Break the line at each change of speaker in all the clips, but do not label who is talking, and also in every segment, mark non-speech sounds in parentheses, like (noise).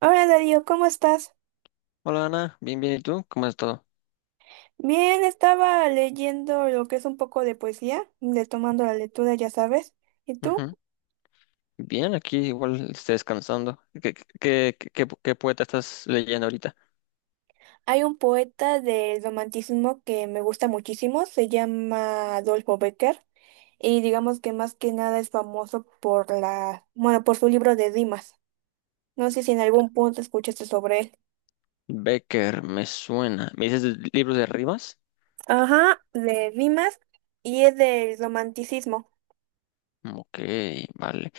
Hola Darío, ¿cómo estás?
Hola Ana, bien, bien, ¿y tú? ¿Cómo es todo?
Bien, estaba leyendo lo que es un poco de poesía, retomando la lectura, ya sabes. ¿Y tú?
Ujú. Bien, aquí igual estoy descansando. ¿Qué poeta estás leyendo ahorita?
Hay un poeta del romanticismo que me gusta muchísimo, se llama Adolfo Becker, y digamos que más que nada es famoso por la, bueno, por su libro de rimas. No sé si en algún punto escuchaste sobre él.
Becker, me suena. ¿Me dices libros de rimas?
Ajá, de rimas y es del romanticismo.
Ok, vale.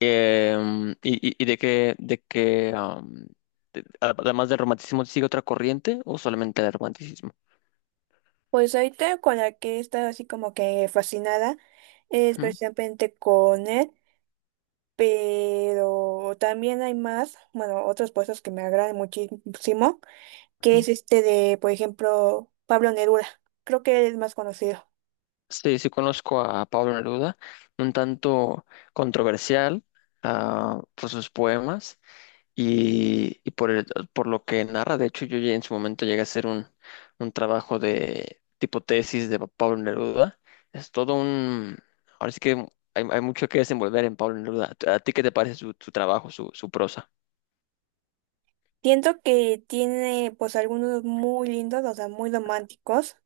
¿Y de qué, además del romanticismo, sigue otra corriente o solamente el romanticismo?
Pues ahorita con la que he estado así como que fascinada es precisamente con él. Pero también hay más, bueno, otros puestos que me agradan muchísimo, que
Ujú.
es este de, por ejemplo, Pablo Neruda. Creo que él es más conocido.
Sí, sí conozco a Pablo Neruda, un tanto controversial, por sus poemas y por lo que narra. De hecho, yo ya en su momento llegué a hacer un trabajo de tipo tesis de Pablo Neruda. Es todo un... Ahora sí que hay mucho que desenvolver en Pablo Neruda. ¿A ti qué te parece su trabajo, su prosa?
Siento que tiene pues algunos muy lindos, o sea, muy románticos,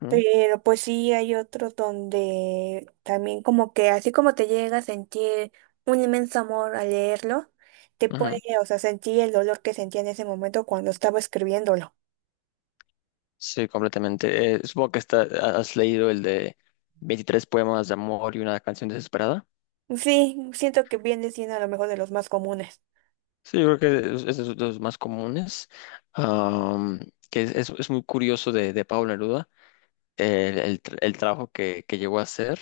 ¿No?
pero pues sí hay otros donde también como que así como te llega a sentir un inmenso amor al leerlo, te
Ujú.
puede, o sea, sentir el dolor que sentía en ese momento cuando estaba escribiéndolo.
Sí, completamente. Supongo que has leído el de 23 poemas de amor y una canción desesperada.
Sí, siento que viene siendo a lo mejor de los más comunes.
Sí, yo creo que es de los más comunes, am, que es muy curioso de Pablo Neruda, el trabajo que llegó a hacer.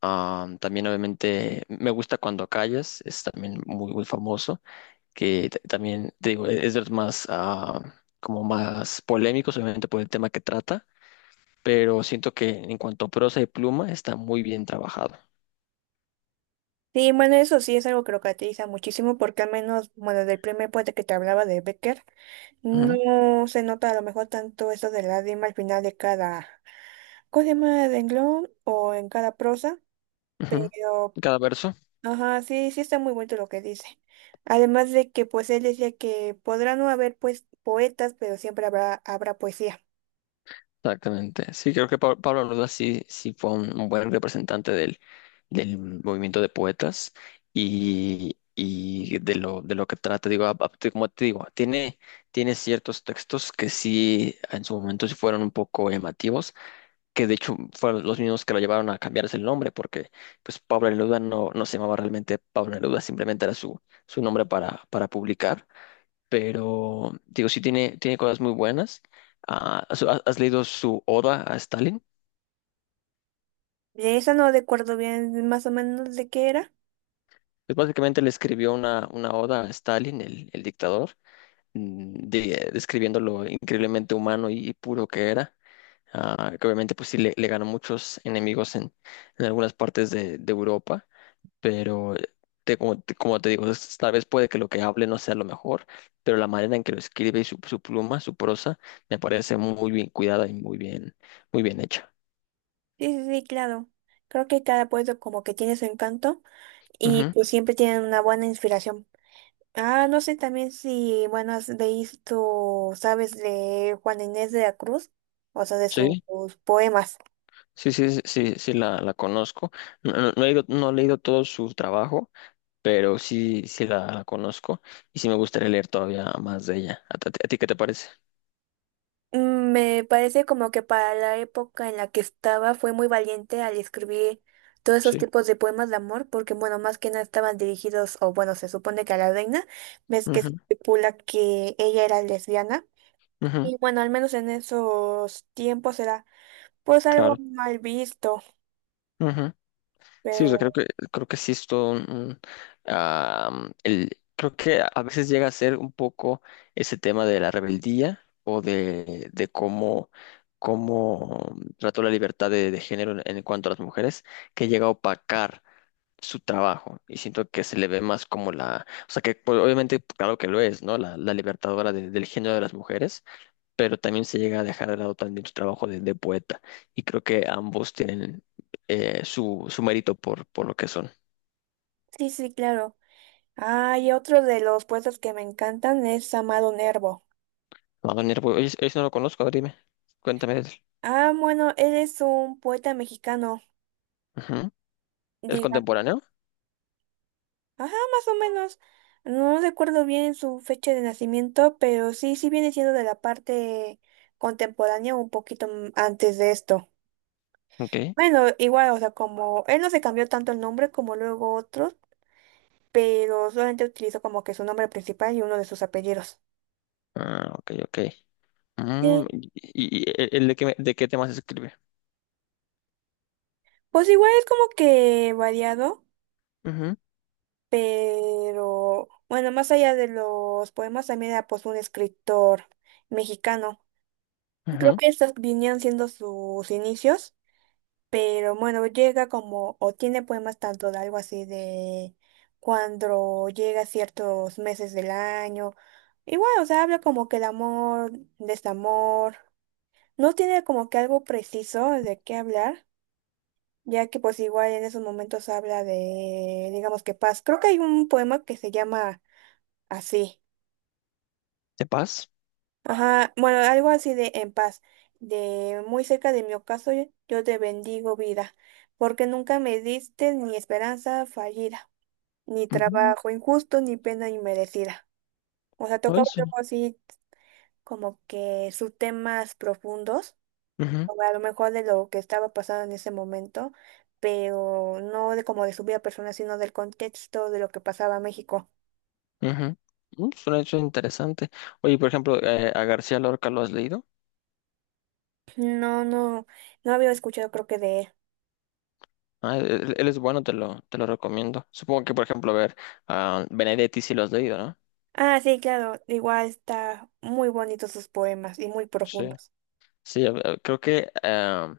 También obviamente me gusta Cuando callas, es también muy, muy famoso, también te digo, es de los más, como más polémicos, obviamente por el tema que trata, pero siento que en cuanto a prosa y pluma está muy bien trabajado.
Sí, bueno, eso sí es algo que lo caracteriza muchísimo porque al menos, bueno, del primer poeta que te hablaba de Becker,
Ujú,
no se nota a lo mejor tanto eso de la rima al final de cada, ¿cómo se llama? Renglón o en cada prosa,
ujú.
pero,
Cada verso.
ajá, sí, sí está muy bonito lo que dice. Además de que, pues, él decía que podrá no haber, pues, poetas, pero siempre habrá, habrá poesía.
Exactamente. Sí, creo que Pablo Neruda sí, sí fue un buen representante del, del movimiento de poetas y de lo que trata. Digo, como te digo, tiene ciertos textos que sí en su momento sí fueron un poco llamativos, que de hecho fueron los mismos que lo llevaron a cambiarse el nombre, porque pues Pablo Neruda no, no se llamaba realmente Pablo Neruda, simplemente era su nombre para publicar, pero digo, sí tiene, tiene cosas muy buenas. Ah, ¿has, has leído su Oda a Stalin?
De esa no recuerdo bien más o menos de qué era.
Pues básicamente le escribió una oda a Stalin, el dictador, describiendo lo increíblemente humano y puro que era. Ah, que obviamente pues sí le ganó muchos enemigos en algunas partes de Europa, pero te digo, tal vez puede que lo que hable no sea lo mejor, pero la manera en que lo escribe y su pluma, su prosa, me parece muy bien cuidada y muy bien hecha.
Sí, sí, sí, claro. Creo que cada poeta como que tiene su encanto y
Ujú.
pues siempre tienen una buena inspiración. Ah, no sé también si, bueno, has visto, sabes, de Juan Inés de la Cruz, o sea, de sus
Sí,
poemas.
sí, sí, sí, sí, sí la conozco. No, no he no he leído todo su trabajo, pero sí, sí la conozco y sí me gustaría leer todavía más de ella. ¿A ti, a ti qué te parece?
Me parece como que para la época en la que estaba fue muy valiente al escribir todos esos
Sí.
tipos de poemas de amor, porque bueno, más que nada estaban dirigidos, o bueno, se supone que a la reina, ves que se
Ujú,
especula que ella era lesbiana,
ujú,
y bueno, al menos en esos tiempos era pues algo
claro,
mal visto.
ujú. Sí, o sea, creo que sí es todo am, el, creo que a veces llega a ser un poco ese tema de la rebeldía o de cómo, cómo trató la libertad de género en cuanto a las mujeres, que llega a opacar su trabajo, y siento que se le ve más como la, o sea que pues, obviamente claro que lo es, ¿no? La libertadora del género de las mujeres, pero también se llega a dejar de lado también su trabajo de poeta, y creo que ambos tienen su, su mérito por lo que son.
Sí, sí, claro. Ah, y otro de los poetas que me encantan es Amado Nervo.
Wagner, pues, oye, eso no lo conozco, a ver, dime, cuéntame de él.
Ah, bueno, él es un poeta mexicano,
Ujú. ¿Es
digamos.
contemporáneo?
Ajá, más o menos. No recuerdo bien su fecha de nacimiento, pero sí, sí viene siendo de la parte contemporánea, un poquito antes de esto.
Ok.
Bueno, igual, o sea, como él no se cambió tanto el nombre como luego otros, pero solamente utilizó como que su nombre principal y uno de sus apellidos.
Ah, ok, ok.
Sí.
Y el de qué temas escribe?
Pues igual es como que variado.
Ujú,
Pero bueno, más allá de los poemas, también era pues un escritor mexicano. Creo
ujú.
que estos vinieron siendo sus inicios, pero bueno, llega como, o tiene poemas tanto de algo así de cuando llega ciertos meses del año. Igual, o sea, habla como que de amor, desamor. No tiene como que algo preciso de qué hablar, ya que pues igual en esos momentos habla de, digamos que paz. Creo que hay un poema que se llama Así.
¿De paz?
Ajá. Bueno, algo así de en paz. De muy cerca de mi ocaso, yo te bendigo vida, porque nunca me diste ni esperanza fallida, ni
Ujú,
trabajo injusto, ni pena inmerecida. O sea,
no,
tocaba
eso.
algo así como que sus temas profundos, o a lo mejor de lo que estaba pasando en ese momento, pero no de como de su vida personal, sino del contexto de lo que pasaba en México.
Ujú. Suena, suena interesante. Oye, por ejemplo, a García Lorca lo has leído.
No, no, no había escuchado creo que de él.
Ah, él es bueno, te lo recomiendo. Supongo que, por ejemplo, a ver, a Benedetti sí lo has leído, ¿no?
Ah, sí, claro, igual está muy bonitos sus poemas y muy
Sí.
profundos.
Sí, creo que eh,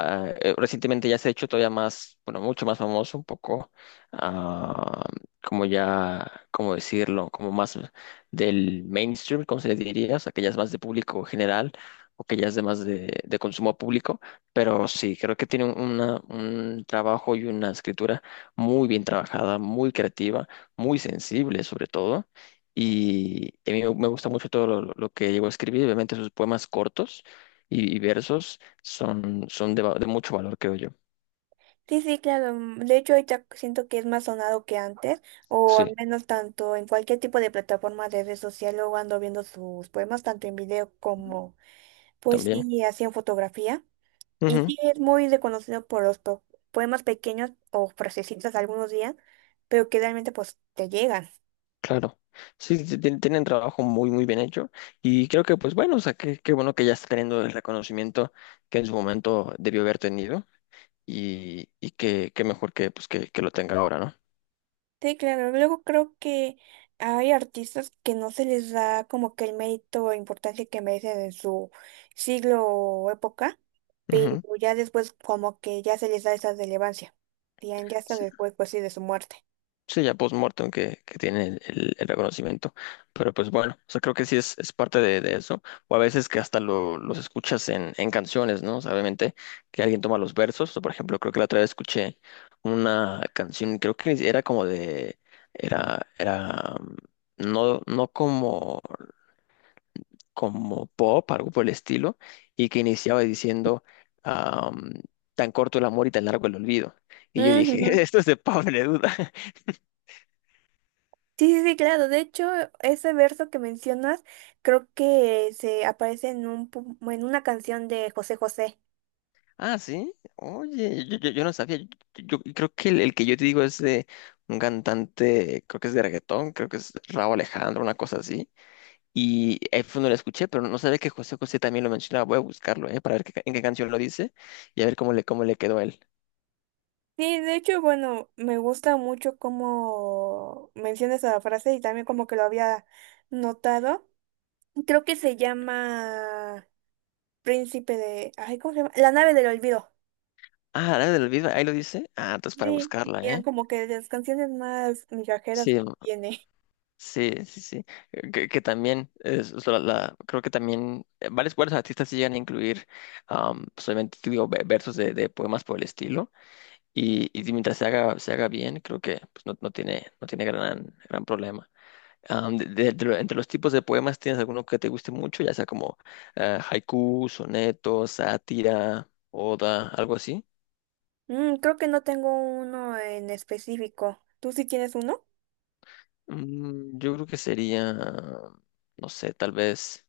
Ah, eh, recientemente ya se ha hecho todavía más, bueno, mucho más famoso, un poco, ah, como ya, ¿cómo decirlo? Como más del mainstream, ¿cómo se le diría? O sea, que ya es más de público general o que ya es de más de consumo público, pero sí, creo que tiene una, un trabajo y una escritura muy bien trabajada, muy creativa, muy sensible sobre todo. Y a mí me gusta mucho todo lo que llegó a escribir, obviamente sus poemas cortos y versos son, son de, de mucho valor, creo yo.
Sí, sí, claro. De hecho, ahorita siento que es más sonado que antes, o al
Sí,
menos tanto en cualquier tipo de plataforma de red social, luego ando viendo sus poemas, tanto en video como pues sí,
también.
y así en fotografía. Y
Ujú,
sí, es muy reconocido por los poemas pequeños o frasecitas algunos días, pero que realmente pues te llegan.
claro. Sí, sí, sí, tienen trabajo muy, muy bien hecho. Y creo que, pues bueno, o sea, qué, qué bueno que ya está teniendo el reconocimiento que en su momento debió haber tenido. Y que, qué mejor que, pues, que lo tenga ahora, ¿no?
Sí, claro. Luego creo que hay artistas que no se les da como que el mérito o importancia que merecen en su siglo o época, pero
Ujú.
ya después como que ya se les da esa relevancia. Ya, ya hasta después, pues sí, de su muerte.
Sí, ya post-mortem que tiene el reconocimiento. Pero pues bueno, o sea, creo que sí es parte de eso. O a veces que hasta los escuchas en canciones, ¿no? O sea, obviamente que alguien toma los versos. O por ejemplo, creo que la otra vez escuché una canción, creo que era como de, era, era, mm, no, no como, como pop, algo por el estilo, y que iniciaba diciendo, am, tan corto el amor y tan largo el olvido. Y yo dije,
Ujú.
(laughs) esto es de Pablo Neruda.
Sí, sí, sí, claro. De hecho, ese verso que mencionas creo que se aparece en un, en una canción de José José.
Ah, sí. Oye, yo, yo no sabía. Yo, yo creo que el que yo te digo es de un cantante, creo que es de reggaetón, creo que es Rauw Alejandro, una cosa así. Y ahí fue donde lo escuché, pero no sabía que José José también lo mencionaba. Voy a buscarlo, ¿eh? Para ver qué en qué canción lo dice y a ver cómo le quedó a él.
Sí, de hecho, bueno, me gusta mucho cómo mencionas esa frase y también como que lo había notado. Creo que se llama Príncipe de... Ay, ¿cómo se llama? La nave del olvido.
Ah, la del Olvido, ahí lo dice. Ah, entonces para
Sí,
buscarla,
eran
¿eh?
como que de las canciones más migajeras
Sí,
que
mm,
tiene. (laughs)
sí, sí, sí. Que también, es, la- creo que también varios, varios artistas sí llegan a incluir, solamente, digo, versos de poemas por el estilo. Y si mientras se haga bien, creo que pues, no, no tiene, no tiene gran, gran problema. Am, de lo- entre los tipos de poemas, ¿tienes alguno que te guste mucho? Ya sea como haiku, soneto, sátira, oda, algo así.
Mm, creo que no tengo uno en específico. ¿Tú sí tienes uno?
Mm, yo creo que sería, no sé, tal vez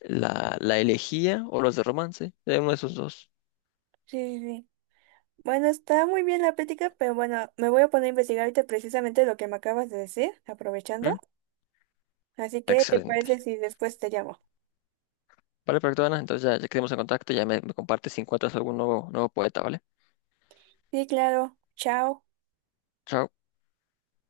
la, la elegía o los de romance, de uno de esos dos.
Sí, sí, sí. Bueno, está muy bien la plática, pero bueno, me voy a poner a investigar ahorita precisamente lo que me acabas de decir, aprovechando.
¿Mm?
Así que, ¿te parece
Excelente.
si después te llamo?
Vale, perfecto, Ana. Entonces ya, ya quedamos en contacto, ya me compartes si encuentras algún nuevo, nuevo poeta, ¿vale?
Sí, claro. Chao.
Chao.